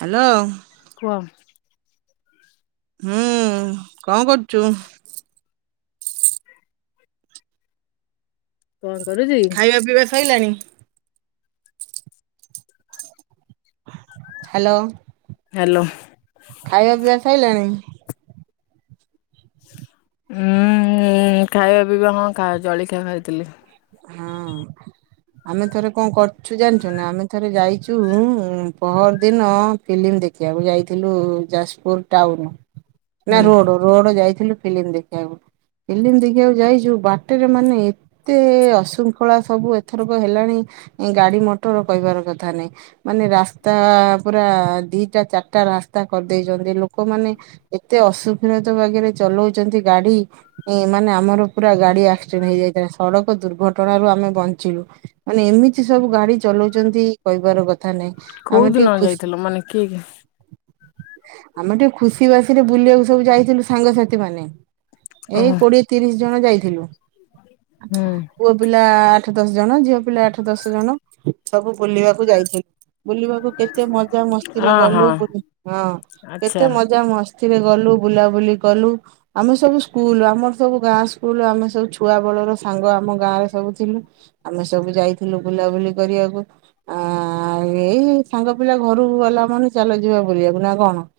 Hello କୁଅ? ହୁଁ କଁ କରୁଚୁ? କଣ କରୁଚି? ଖାଇବା ପିଇବା ସଇଲାଣି? ହାଲୋ ହ୍ୟାଲୋ ଖାଇବା ପିଇବା ସଇଲାଣି? ଉୁଁ ଏ ଖାଇବା ପିଇବା ହଁ ଜଳିଖିଆ ଖାଇଥିଲି। ହଅଁ। ଆମେ ଥରେ କଣ କରୁଛୁ ଜାଣିଛୁ ନା ଆମେ ଥରେ ଯାଇଛୁ ପହର ଦିନ ଫିଲ୍ମ ଦେଖିବାକୁ ଯାଇଥିଲୁ ଯାଜପୁର ଟାଉନ ନା ହୁଁ ରୋଡ ରୋଡ ଯାଇଥିଲୁ ଫିଲ୍ମ ଦେଖିବାକୁ ଫିଲ୍ମ ଦେଖିବାକୁ ଯାଇଛୁ ବାଟରେ ମାନେ ଏତ ଏ ଅଶୃଙ୍ଖଳା ସବୁ ଏଥରକ ହେଲାଣି ଇଁ ଗାଡି ମଟର କହିବାର କଥା ନାଇଁ। ମାନେ ରାସ୍ତା ପୁରା ଦିଟା ଚାରିଟା ରାସ୍ତା କରିଦେଇଛନ୍ତି ଲୋକମାନେ ଏତେ ଅସୁକ୍ଷୀଣତ ବାଗରେ ଚଲଉଛନ୍ତି ଗାଡି ଏ ମାନେ ଆମର ପୁରା ଗାଡି ଆକ୍ସିଡେଣ୍ଟ ହେଇଯାଇଥାଏ ସଡକ ଦୁର୍ଘଟଣା ରୁ ଆମେ ବଞ୍ଚିଲୁ ମାନେ ଏମିତି ସବୁ ଗାଡି ଚଲୋଉଛନ୍ତି କହିବାର କଥା ନାଇଁ। କୋଉ ଆମେ ଦିନ ଟିକେ ଖୁସ ଯାଇଥିଲ ମାନେ କିଏ କିଏ ଆମେ ଟିକେ ଖୁସି ବାସିଲେ ବୁଲିବାକୁ ସବୁ ଯାଇଥିଲୁ ସାଙ୍ଗସାଥି ମାନେ ଏଇ ଓହୋ କୋଡିଏ ତିରିଶି ଜଣ ଯାଇଥିଲୁ। ହୁଁ ପୁଅ ପିଲା ଆଠ ଦଶ ଜଣ ଝିଅ ପିଲା ଆଠ ଦଶ ଜଣ ସବୁ ବୁଲିବାକୁ ଯାଇଛି। ବୁଲିବାକୁ କେତେ ମଜା ମସ୍ତିରେ ଅ ଗଲୁ ହଁ ବୁଉ ହଁ କେତେ ଆଚ୍ଛା। ମଜା ମସ୍ତ ଥିରେ ଗଲୁ ବୁଲାବୁଲି କଲୁ। ଆମେ ସବୁ ସ୍କୁଲ ଆମର ସବୁ ଗାଁ ସ୍କୁଲ ଆମେ ସବୁ ଛୁଆ ବଳର ସାଙ୍ଗ ଆମ ଗାଁ ରେ ସବୁ ଥିଲୁ ଆମେ ସବୁ ଯାଇଥିଲୁ ବୁଲାବୁଲି କରିଆକୁ। ଆଁ ଏଇ ସାଙ୍ଗ ପିଲା ଘରକୁ ଗଲା ମନ ଚାଲ ଯିବା ବୁଲିବାକୁ ନା କଣ?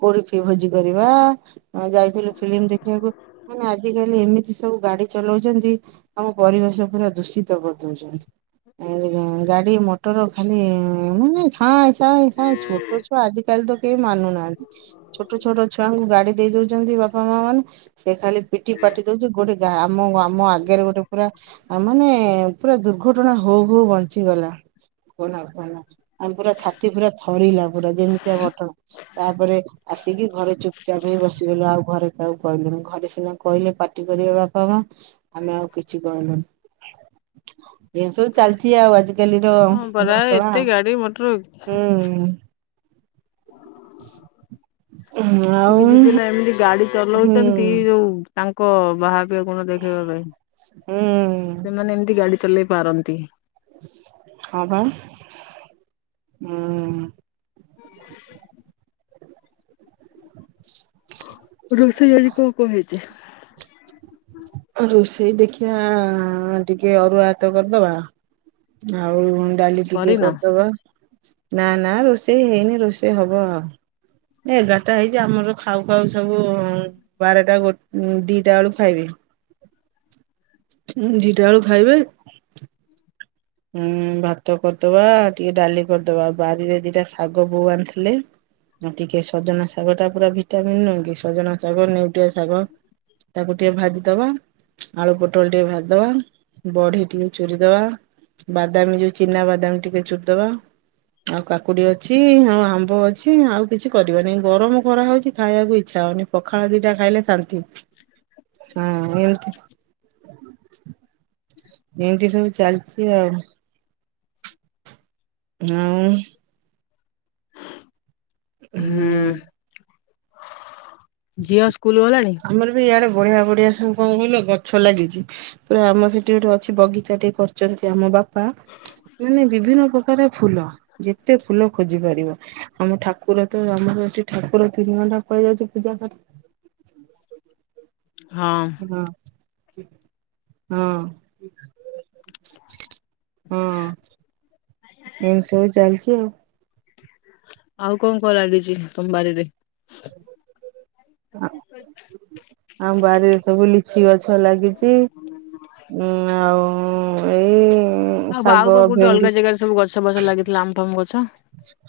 କୋଡି ଫି ଭୋଜି କରିବା ଆଁ ଯାଇଥିଲୁ ଫିଲ୍ମ ଦେଖିଆକୁ ମାନେ ଆଜିକାଲି ଏମିତି ସବୁ ଗାଡି ଚଲୋଉଛନ୍ତି ଆମ ପରିବେଶ ପୁରା ଦୂଷିତ କରିଦଉଛନ୍ତି। ଆଦି ଗାଁ ଗାଡି ମଟର ଖାଲି ମାନେ ସାଏଁ ସାଏଁ ସାଏଁ ଛୋଟ ଛୁଆ ଆଜି କାଲି ତ କେହି ମାନୁନାହାଁନ୍ତି ଛୋଟ ଛୋଟ ଛୁଆଙ୍କୁ ଗାଡି ଦେଇ ଦଉଛନ୍ତି ବାପା ତ ମ ମାନେ ସେ ଖାଲି ପିଟି ପାଟି ଦଉଛି ଗୋଟେ ଗା ଆମ ଆମ ଆଗ ଆଗରେ ଗୋଟେ ପୁରା ମାନେ ପୁରା ଦୁର୍ଘଟଣା ହଉ ହଉ ବଞ୍ଚିଗଲା। କୁହନା କୁହନା ଆମେ ପୁରା ଛାତି ପୁରା ଥରିଲା ପୁରା ଯେମିତିଆ ଘଟଣା ତାପରେ ଆସିକି ଘରେ ଚୁପଚାପ ହେଇ ବସିଗଲୁ ଆଉ ଘରେ କାହାକୁ କହିଲୁନି ଘରେ ସିନା କହିଲେ ପାଟ ଟି କରିବେ ବାପା ମା। ଆମେ ଆଉ କିଛି କହିଲୁନୁ ଏମ ସବୁ ଚାଲିଛି ଆଉ ଆଜି ଗାଲିର ହଁ ପରା ନୂଆ ଖଳା ଏତେ ଆଉ ଗାଡି ମଟର ହୁଁ [inaudible] କିଛି ଆଉ କିଛି ପିଲା ଏମିତି ଗାଡି ହୁଁ ଚଲୋଉଛନ୍ତି ଯୋଉ ତାଙ୍କ ବାହାପିଆ ଗୁଣ ଦେଖେଇବା ପାଇଁ। ହୁଁ ସେମାନେ ଏମିତି ଗାଡି ଚଲେଇ ପାରନ୍ତି। ହଁ ବା ହୁଁ [inaudible] [inaudible] ରୋଷେଇ ଆଜି କଣ କଣ ହେଇଛି? ରୋଷେଇ ଦେଖିବା ଟିକେ ଅରୁଆ ହାତ କରିଦବା ଆଉ ଡାଲି ଟିକେ କରିନ? କରିଦବା ନା ନା ରୋଷେଇ ହେଇନି ରୋଷେଇ ହବ ଆଉ। ଏଗାରଟା ହେଇଛି ଆମର ଖାଉ ଖାଉ ସବୁ ବାରଟା ଗୋଟ ଦିଟା ବେଳକୁ ଖାଇବେ। ହୁଁ ଦିଟା ବେଳୁ ଖାଇବେ? ହୁଁ ଭାତ କରିଦବା ଟିକେ ଡାଲି କରିଦବା ବାରିରେ ଦିଟା ଶାଗ ବୋଉ ଆଣିଥିଲେ ହଁ ଟିକେ ସଜନା ଶାଗ ଟା ପୁରା ଭିଟାମିନ୍ ନୁଁ କି ସଜନା ଶାଗ, ନେଉଟିଆ ଶାଗ ତାକୁ ଟିକେ ଭାଜିଦବା ଆଳୁ ପୋଟଳ ଟିକେ ଭାଜିଦବା। ବଢି ଟିକେ ଚୁରିଦବା ବାଦାମ ଯୋଉ ଚିନା ବାଦାମ ଟିକେ ଚୁରିଦବା। ଆଉ କାକୁଡି ଅଛି ଆଉ ଆମ୍ବ ଅଛି ଆଉ କିଛି କରିବାନି ଗରମ ଖରା ହଉଚି ଖାଇବାକୁ ଇଚ୍ଛା ହଉନି। ପଖାଳ ଦିଟା ଖାଇଲେ ଶାନ୍ତି। ହଁ ଏମିତି ଏମିତି ସବୁ ଚାଲଚି ଆଉ। ହଁ। ହୁଁ। ଝିଅ ସ୍କୁଲ ଗଲାଣି? ଆମର ବି ଇଆଡେ ବଢିଆ ବଢିଆ ସାଙ୍ଗ କ କହିଲ ଗଛ ଲାଗିଚି। ପୁରା ଆମର ସେଠି ଗୋଟେ ଅଛି ବଗିଚା ଟିକେ କରୁଚନ୍ତି ଆମ ବାପା ମାନେ ବିଭିନ୍ନ ପ୍ରକାର ଫୁଲ ଯେତେ ଫୁଲ ଖୋଜି ପାରିବ। ଆମ ଠାକୁର ତ ଆମରଠ ଠାକୁର ତିନି ଘଣ୍ଟା ପଳେଇ ଯାଉଚି ପୂଜା କରି ହଁ। ହଁ ହଁ। ହୁଁ। ଏମତି ସବୁ ଚାଲିଚି ଆଉ। ଆଉ କଣ କଣ ଲାଗିଚି ତମ ବାରିରେ? ଆଉ। ଆମ ବାରିରେ ସବୁ ଲିଚି ଗଛ ଲାଗିଚି। ଉଁ ଆଉ ଏଇ ଆଉ ଶାଗ ଆଉ ପା କୋଠେ ଭେଣ୍ଡି ଅଲଗ ଜାଗାରେ ସବୁ ଗଛ ବଛ ଲାଗିଥିଲା ଆମ୍ ଫାମ ଗଛ?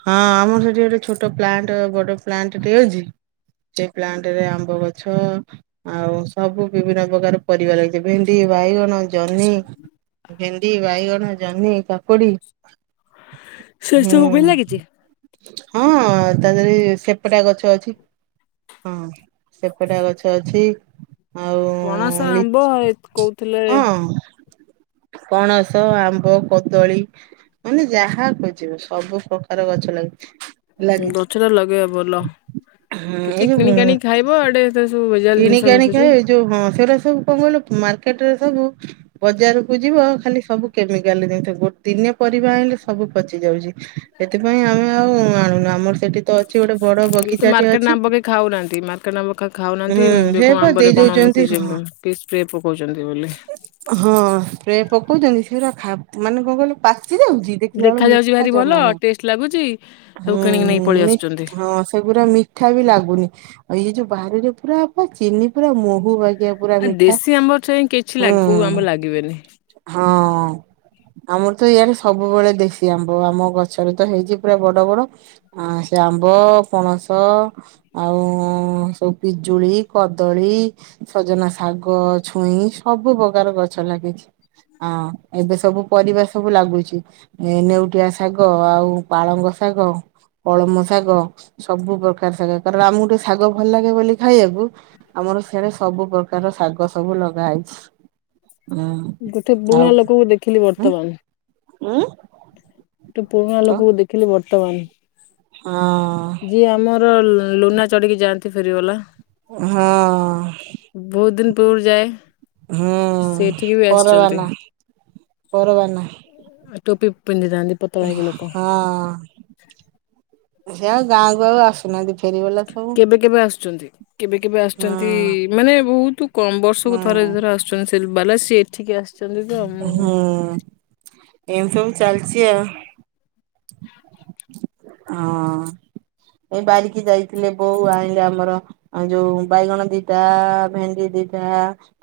ହଁ ଆମର ସେଠି ଗୋଟେ ଛୋଟ ପ୍ଲାଣ୍ଟ ବଡ ପ୍ଲାଣ୍ଟ ଟେ ଅଛି। ସେଇ ପ୍ଲାଣ୍ଟ ରେ ଆମ୍ବ ଗଛ ଆଉ ସବୁ ବିଭିନ୍ନ ପ୍ରକାର ପରିବା ଲାଗିଚି ଭେଣ୍ଡି ବାଇଗଣ ଜହ୍ନି। ଭେଣ୍ଡି ବାଇଗଣ ଜହ୍ନି କାକୁଡି ହୁଁ ସେଷବୁ ବି ଲାଗିଚି? ହଁ ତା ଦେହରେ ସେପଟା ଗଛ ଅଛି। ହଁ ସେପଟା ଗଛ ଅଛି। ଆଉ ପଣସ ଲି ଆମ୍ବ କହୁଥିଲେ ହଁ ପଣସ ଆମ୍ବ କଦଳୀ ମାନେ ଯାହା ଖୋଯିବ ସବୁ ପ୍ରକାର ଗଛ ଲାଗିଚି। ଲାଗିଚି ଗଛଟା ଲଗେଇବା ଭଲ। ହୁଁ କେତେ ଏ କିଣିକି ଆଣିକି ଖାଇବ ଯୋଉ ଆଡେ ଏଥିରେ ସବୁ ଭେଜାଲ ଜିନିଷ କିଣିକି ଆଣି ମିଶୁଛି। ଖାଇଏ ଯୋଉ ହ ସେ ର ସବୁ କଣ କଇଲୁ ମାର୍କେଟରେ ସବୁ ବଜାରକୁ ଯିବ ଖାଲି ସବୁ କେମିକାଲ ଜିନିଷ ଗୋଟେ ଦିନି ପରିବା ଆଣିଲେ ସବୁ ପଚି ଯାଉଚି। ସେଥିପାଇଁ ଆମେ ଆଉ ଆଣୁନୁ ଆମର ସେଠି ତ ଅଛି ଗୋଟେ ବଡ ବଗିଚାଟେ ଅଛି। ଖାଉହାନ୍ତି ମା [unintelligible] ଖାଉନାହାନ୍ତି ହୁଁ ଏବେ ସେ କଣ ପା ଦେଇ ଆମ୍ବରେ କଣ ଦଉଛନ୍ତି ମିଶୁଛି ହଁ। କି ସ୍ପ୍ରେ ପକଉଚନ୍ତି ବୋଲି। ହଁ ସ୍ପ୍ରେ ପକଉଚନ୍ତି ସେଉରା ମାନେ କଣ କିଇଲୁ ପାଚି ଯାଉଚି ଦେଖିଲା ଦେଖା ବେଳକୁ ଯାଉଛି ମିଠା ଭାରି ଭଲ ଜମା ନାହିଁ। ଟେଷ୍ଟ ଲାଗୁଛି। ସବୁ କିଣିକି ନେଇକି ପଳେଇ ହୁଁ ଆସୁଛନ୍ତି ସେଗୁରା ମିଠା ବି ଲାଗୁନି ଆଉ ଇଏ ଯୋଉ ବାହିରେ ପୁରା ପା ଚିନି ପୁରା ମହୁ ବା ଗିଆ ପୁରା ଆଉ ମିଠା ଦେଶୀ ଆମ୍ବ ଠେଇଁ କିଛି ହୁଁ ଲାଗି କୋଉ ଆମ୍ବ ଲାଗିବେନି। ହଁ। ଆମର ତ ଇଆଡେ ସବୁବେଳେ ଦେଶୀ ଆମ୍ବ ଆମ ଗଛରେ ତ ହେଇଚି ପୁରା ବଡ ବଡ। ଆ ସେ ଆମ୍ବ ପଣସ ଆଉ ସ ପିଜୁଳି କଦଳୀ ସଜନା ଶାଗ ଛୁଇଁ ସବୁ ପ୍ରକାର ଗଛ ଲାଗିଚି। ଆଁ ଏବେ ସବୁ ପରିବା ସବୁ ଲାଗୁଚି। ଏ ନେଉଟିଆ ଶାଗ ଆଉ ପାଳଙ୍ଗ ଶାଗ କଳମ ଶାଗ ସବୁ ପ୍ରକାର ଶାଗ କାରଣ ଆମକୁ ଟେ ଶାଗ ଭଲ ଲାଗେ ବୋଲି। ଖାଇବାକୁ ଆମର ସିଆଡେ ସବୁ ପ୍ରକାର ଶାଗ ସବୁ ଲଗା ହେଇଛି। ହୁଁ ଗୋଟେ ବୁଣା ଆଉ ଲୋକକୁ ଦେଖିଲି ବର୍ତ୍ତମାନ। ଉଁ। ଗୋଟେ ବୁଣା ତ ଲୋକକୁ ଦେଖିଲି ବର୍ତ୍ତମାନ। ହଁ। ଯିଏ ଆମର ଲ ଲୁନା ଚଢ଼ିକି ଯାଆନ୍ତି ଫେରିବାଲା। ହଁ। ବହୁତ ଦିନ ପୂର୍ବରୁ ଯାଏ ହୁଁ ସେ ଏଠିକି ବି ଆସିଛନ୍ତି। ପରବ ନା। ଟୋପି ପିନ୍ଧି ଥାନ୍ତି। ହଁ ସେ ଆଉ ଗାଁକୁ ଆଉ ଆସୁନାହାନ୍ତି। ଫେରିବାଲା ସବୁ କେବେ କେବେ ଆସୁଛନ୍ତି। କେବେ କେବେ ଆସୁଛନ୍ତି ହଁ ମାନେ ବହୁତ କମ ବର୍ଷକୁ ଥରେ ଦି ହୁଁ ଥରେ ଆସ ଚ ଫେରି ବାଲା ସିଏ ଏଠିକି ଆ ହୁଁ ଏମିତି ସବୁ ଚାଲିଛି ଆଉ। ହଁ। ଏଇ ବାରିକି ଯାଇଥିଲେ ବୋଉ ଆଇଁଲେ ଆମର। ଆଉ ଯୋଉ ବାଇଗଣ ଦିଟା ଭେଣ୍ଡି ଦିଟା।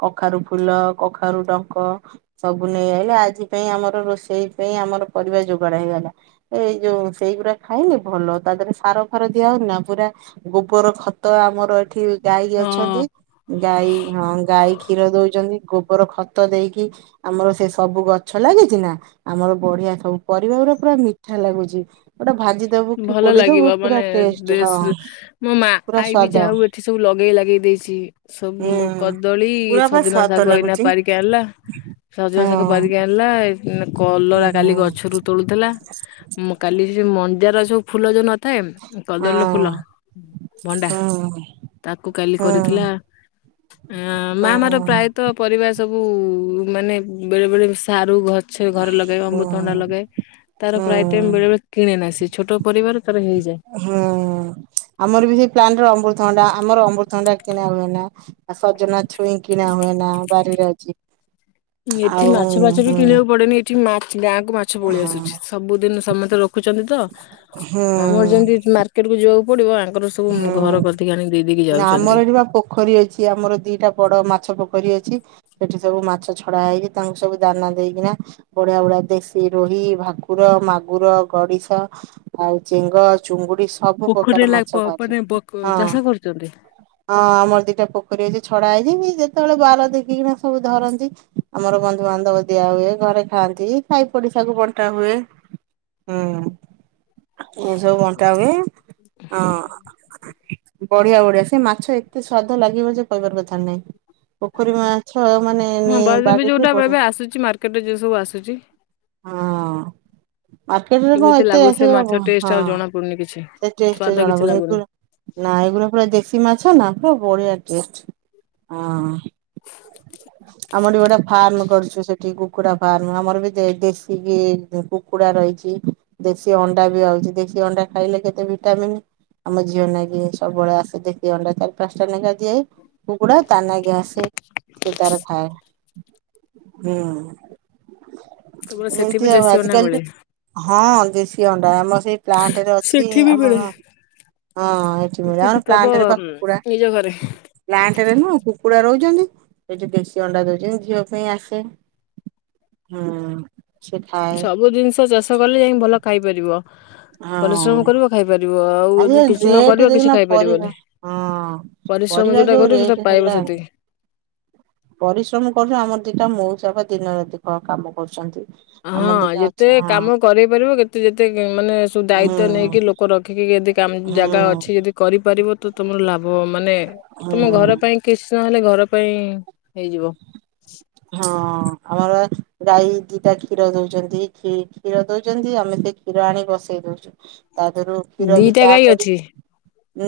କଖାରୁୁ ଫୁଲ, କଖାରୁ ଡଙ୍କ। ସବୁ ନେଇ ଆଇଲେ ଆଜି ପାଇଁ ଆମର ରୋଷେଇ ପାଇଁ ଆମର ପରିବା ଯୋଗାଡ ହେଇଗଲା। ଏଇ ଯୋଉ ସେଇଗୁଡା ଖାଇଲେ ଭଲ ତା ଦେହରେ ସାର ଫାର ଦିଆ ହଉନି ନା ପୁରା। ଗୋବର ଖତ ଆମର ଏଠି। ଗାଈ ଅଛନ୍ତି ହଁ ଗାଈ ହଁ ଗାଈ କ୍ଷୀର ଦଉଛନ୍ତି ଗୋବର ଖତ ଦେଇ କି ଆମର ସେ ସବୁ ଗଛ ଲାଗିଛି ନା। ଆମର ବଢିଆ ସବୁ ପରିବା ଗୁରା ପୁରା ମିଠା ଲାଗୁଛି। ଗୋଟେ ଭାଜି ଦବୁ କି ଭଲ ପୋଡିଦବୁ ଲାଗିବ ପୁରା ମାନେ ଟେଷ୍ଟ ହଁ ଦେଶ ମୋ ମା ପୁରା ଆଈ ବି ସ୍ଵାଦ। ଯାହା ହଉ ଏଠି ସବୁ ଲଗେଇ ଲାଗେଇ ଦେଇଛି। ସବୁ ମୁଁ ହୁଁ କଦଳୀ, ପୁରା ବା ସଜନା ସ୍ଵାଦ ଶାଗ ଏଇନା ଲାଗୁଛି। ପାରି। କି ଆଣିଲା ସଜନା ଶାଗ ହୁଁ। ପାରିକି ଆଣିଲା ଏଇ। ଉଁ କଲରା କାଲି ଗଛରୁ ତୋଳୁଥିଲା ଉମ କାଲି ସେ ମନ୍ଦାର ସବୁ ଫୁଲ ଯଉ ନ ଥାଏ ଉଁ କଦଳୀ ର ଫୁଲ, ଭଣ୍ଡା ତାକୁ କାଲି କରିଥିଲା। ଅ ମା ଆମର ପ୍ରାୟତଃ ପରିବା ସବୁ ମାନେ ବେଳେ ବେଳେ ସାରୁ ଗ ଛ ଘରେ ଲଗେଇବ ଅମୃତଭଣ୍ଡା ଲଗାଏ ତାର ପ୍ରାୟ ଟାଇମ୍ ବେଳେ ବେଳେ କିଣେ ନା ସିଏ। ଛୋଟ ପରିବାର ତାର ହେଇଯାଏ। ହୁଁ ଆମର ବି ସେଇ ପ୍ଲାଣ୍ଟରେ ଅମୃତଭଣ୍ଡା ଆମର ଅମୃତଭଣ୍ଡା କିଣା ହୁଏ ନା। ଆ ସଜନା ଛୁଇଁ କିଣା ହୁଏ ନା ବାରିରେ ଅଛି। ଏଠି ଆଉ ମାଛ ଫାଛ ବି ହୁଁ କିଣିବାକୁ ପଡେନି ଏଠି ମାଛ ଗାଁକୁ ମାଛ ପଳେଇ ଆସୁଛି ସବୁଦିନ ସମସ୍ତେ ର ଖୁଛନ୍ତି ତ ହୁଁ ଆମର ଯେମିତି ମାର୍କେଟ କୁ ଯିବାକୁ ପଡିବ ଆଙ୍କର। ସବୁ ଉଁ ଘର ହୁଁ। କତିକି ଆଣି ଦେଇ ଦେଇକି ନା ଯାଉଛନ୍ତି। ଆମର ଏଠି ବା ପୋଖରୀ ଅଛି ଆମର ଦିଟା ବଡ ମାଛ ପୋଖରୀ ଅଛି। ସେଠି ସବୁ ମାଛ ଛଡା ହେଇକି ତାଙ୍କୁ ସବୁ ଦାନା ଦେଇକିନା। ବଢିଆ ବଢ଼ିଆ ଦେଶୀ, ରୋହି, ଭାକୁର, ମାଗୁର, ଗଡିଶ। ଆଉ ଚେଙ୍ଗ, ଚୁଙ୍ଗୁଡି, ସବୁ ପୋଖରୀରେ ପ୍ରକାର ଲା ମା ପ ମାନେ ବ କ ଚାଷ କରୁଛନ୍ତି। ହଁ ଆମର ଦିଟା ପୋଖରୀ ଅଛି ଛଡା ହେଇଛି ଯେତେବେଳେ ବାର ଦେଖିକିନା ସବୁ ଧରନ୍ତି। ଆମର ବନ୍ଧୁବାନ୍ଧବ ଦିଆ ହୁଏ ଘରେ ଖାଆନ୍ତି ସାଇ ପଡିଶାଙ୍କୁ ବଣ୍ଟା ହୁଏ।। ହୁଁ ଏଇସବୁ ବଣ୍ଟା ହୁଏ। ହଁ ବଢିଆ ବଢିଆ ସେ ମାଛ ଏତେ ସ୍ଵାଦ ଲାଗିବ ଯେ କହିବାର କଥାରେ ନାହିଁ। ପୋଖରୀ ମାଛ ମାନେ ହଁ ନି ବା ଏବେ ଯୋଉଟା ବାଡ଼ିଠୁ ବଢ ଏବେ ଆସୁଛି ମାର୍କେଟରେ ଯୋଉ ସବୁ ଆସୁଛି। ହଁ ମାର୍କେଟରେ କଣ କେମିତି ଏତେ ଲାଗୁଛି ସେ ମାଛ [unintelligible] ଟେଷ୍ଟ ହଁ ଆଉ ଜଣା ପଡୁନି କିଛି। ସେଇ ଟେଷ୍ଟ। ସ୍ଵାଦ ଜଣା କିଛି ପଡେ ଲାଗୁନି ଏଗୁରା ନା ଏଗୁରା ପୁରା ଦେଶୀ ମାଛ ନା ପୁରା ବଢିଆ ଟେଷ୍ଟ। ହଁ। ଆମର ଗୋଟେ ଫାର୍ମ କରିଛୁ ସେଠି କୁକୁଡ଼ା ଫାର୍ମ ଆମର ବି ଦେ ଦେଶୀ ବି କୁ କୁକୁଡା ରହିଛି ଦେଶୀ ଅଣ୍ଡା ବି ଆଉଛି ଦେଶୀ ଅଣ୍ଡା ଖାଇଲେ କେତେ ବି ଟାମିନ ଆମ ଝିଅ ନେଇକି ସବୁବେଳେ ଆସ ଦେଶୀ ଅଣ୍ଡା ଚାରି ପାଞ୍ଚଟା ଲେଖା ଦିଏଇ। କୁକୁଡା ତା ନାଗି ଆସେ ସେ ତାର ଖାଏ। ହୁଁ କେବଳ ସେଠି ଏମିତି ବି ଆଉ ଦେଶୀ ଆଜି ଅଣ୍ଡା କାଲି ମିଳେ ହଁ ଦେଶୀ ଅଣ୍ଡା ଆମର ସେଇ ପ୍ଲାଣ୍ଟ ରେ ଅଛି ସେଠି ଆ ବି ମିଳେ। ମର ହଁ ଏଇଠି ମିଳେ ସେଠି ଆମର ତମ ପ୍ଲାଣ୍ଟ ରେ ପା କୁକୁଡ଼ା ନିଜ ଘରେ। ପ୍ଲାଣ୍ଟ ରେ ନୁହଁ କୁକୁଡା ରହୁଛନ୍ତି ସେଠି ଦେଶୀ ଅଣ୍ଡା ଦଉଛନ୍ତି ଝିଅ ପାଇଁ ଆସେ। ହୁଁ। ସେ ଖାଏ ସବୁ ଜିନିଷ ଚାଷ କଲେ ଯାଇ ଭଲ ଖାଇପାରିବ। ହଁ ପରିଶ୍ରମ କରିବ ଖାଇପାରିବ ଆଉ ଆଜି ଯଦି କାଲି କିଛି ନ ରେଟ କରିବ କିଛି ଦେଖୁନ ଖାଇପାରିବନି। ପରିବା ହଁ। ପରିଶ୍ରମ ପରିବା ଯୋଉଟା ଯୋଉ କରିବ ସେଇଟା ରେଟ ପାଇବ ହେଲାଣି ସେତିକି। ପରିଶ୍ରମ କରୁଚୁ ଆମର ଦିଟା ମଉସା ବା ଦିନରାତି କାମ କରୁଛନ୍ତି। ଆମର ହଁ ଦିଟା ଯେତେ ଅଛି କାମ କରେଇ ପାରିବ କେତେ ଯେତେ ମାନେ ସବ ହଁ ଦାୟିତ୍ଵ ହୁଁ ନେଇକି ଲୋ କୁ ରଖିକି ଯଦି ହୁଁ ଜାଗା ଅଛି ଯଦି କରିପାରିବ ତ ତୁମର ଲା ଭ ମାନେ ତୁମ ହୁଁ। ଘର ପାଇଁ କିଛି ନହେଲେ ଘର ପାଇଁ ହେଇଯିବ। ହଁ ଆମର ବା ଗାଈ ଦିଟା କ୍ଷୀର ଦଉଛନ୍ତି କ୍ଷୀର ଦଉଛନ୍ତି ଆମେ ସେ କ୍ଷୀର ଆଣି ବସେଇ ଦଉଛୁ ତା ଦେହରୁ କ୍ଷୀର ବି ଦିଟା ଚାହା ଗାଈ କରି ଅଛି।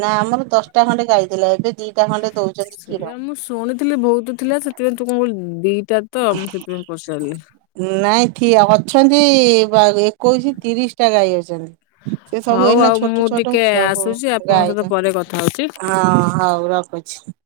ନା ଆମର ଦଶଟା ଖଣ୍ଡେ ଗାଇଥିଲା ଏବେ ଦିଟା ଖଣ୍ଡେ ଦଉଛନ୍ତି କ୍ଷୀର। ସେଇଆ ମୁଁ ଶୁଣିଥିଲି ବହୁତ ଥିଲେ ସେଥିପାଇଁ ତୁ କଣ କହିଲୁ ଦିଟା ତ ମୁଁ ସେଥିପାଇଁ ପଚାରିଲି। ନାଇଁ ଠି ଅଛନ୍ତି ଏକୋଇଶ ତିରିଶ ଟା ଗାଈ ଅଛନ୍ତି। ସେ ସବୁ ହଉ ଏଇନା ଆଉ ମୁଁ ଛୋଟ ଛୋଟ ଟିକେ ସବୁ ଆସୁଛି ଆପଣଙ୍କ ଗାଈ ସହିତ ପରେ କଥା ହଉଛି। ପା ହଁ ହଉ ରଖୁଛି। ଚ୍ଛା।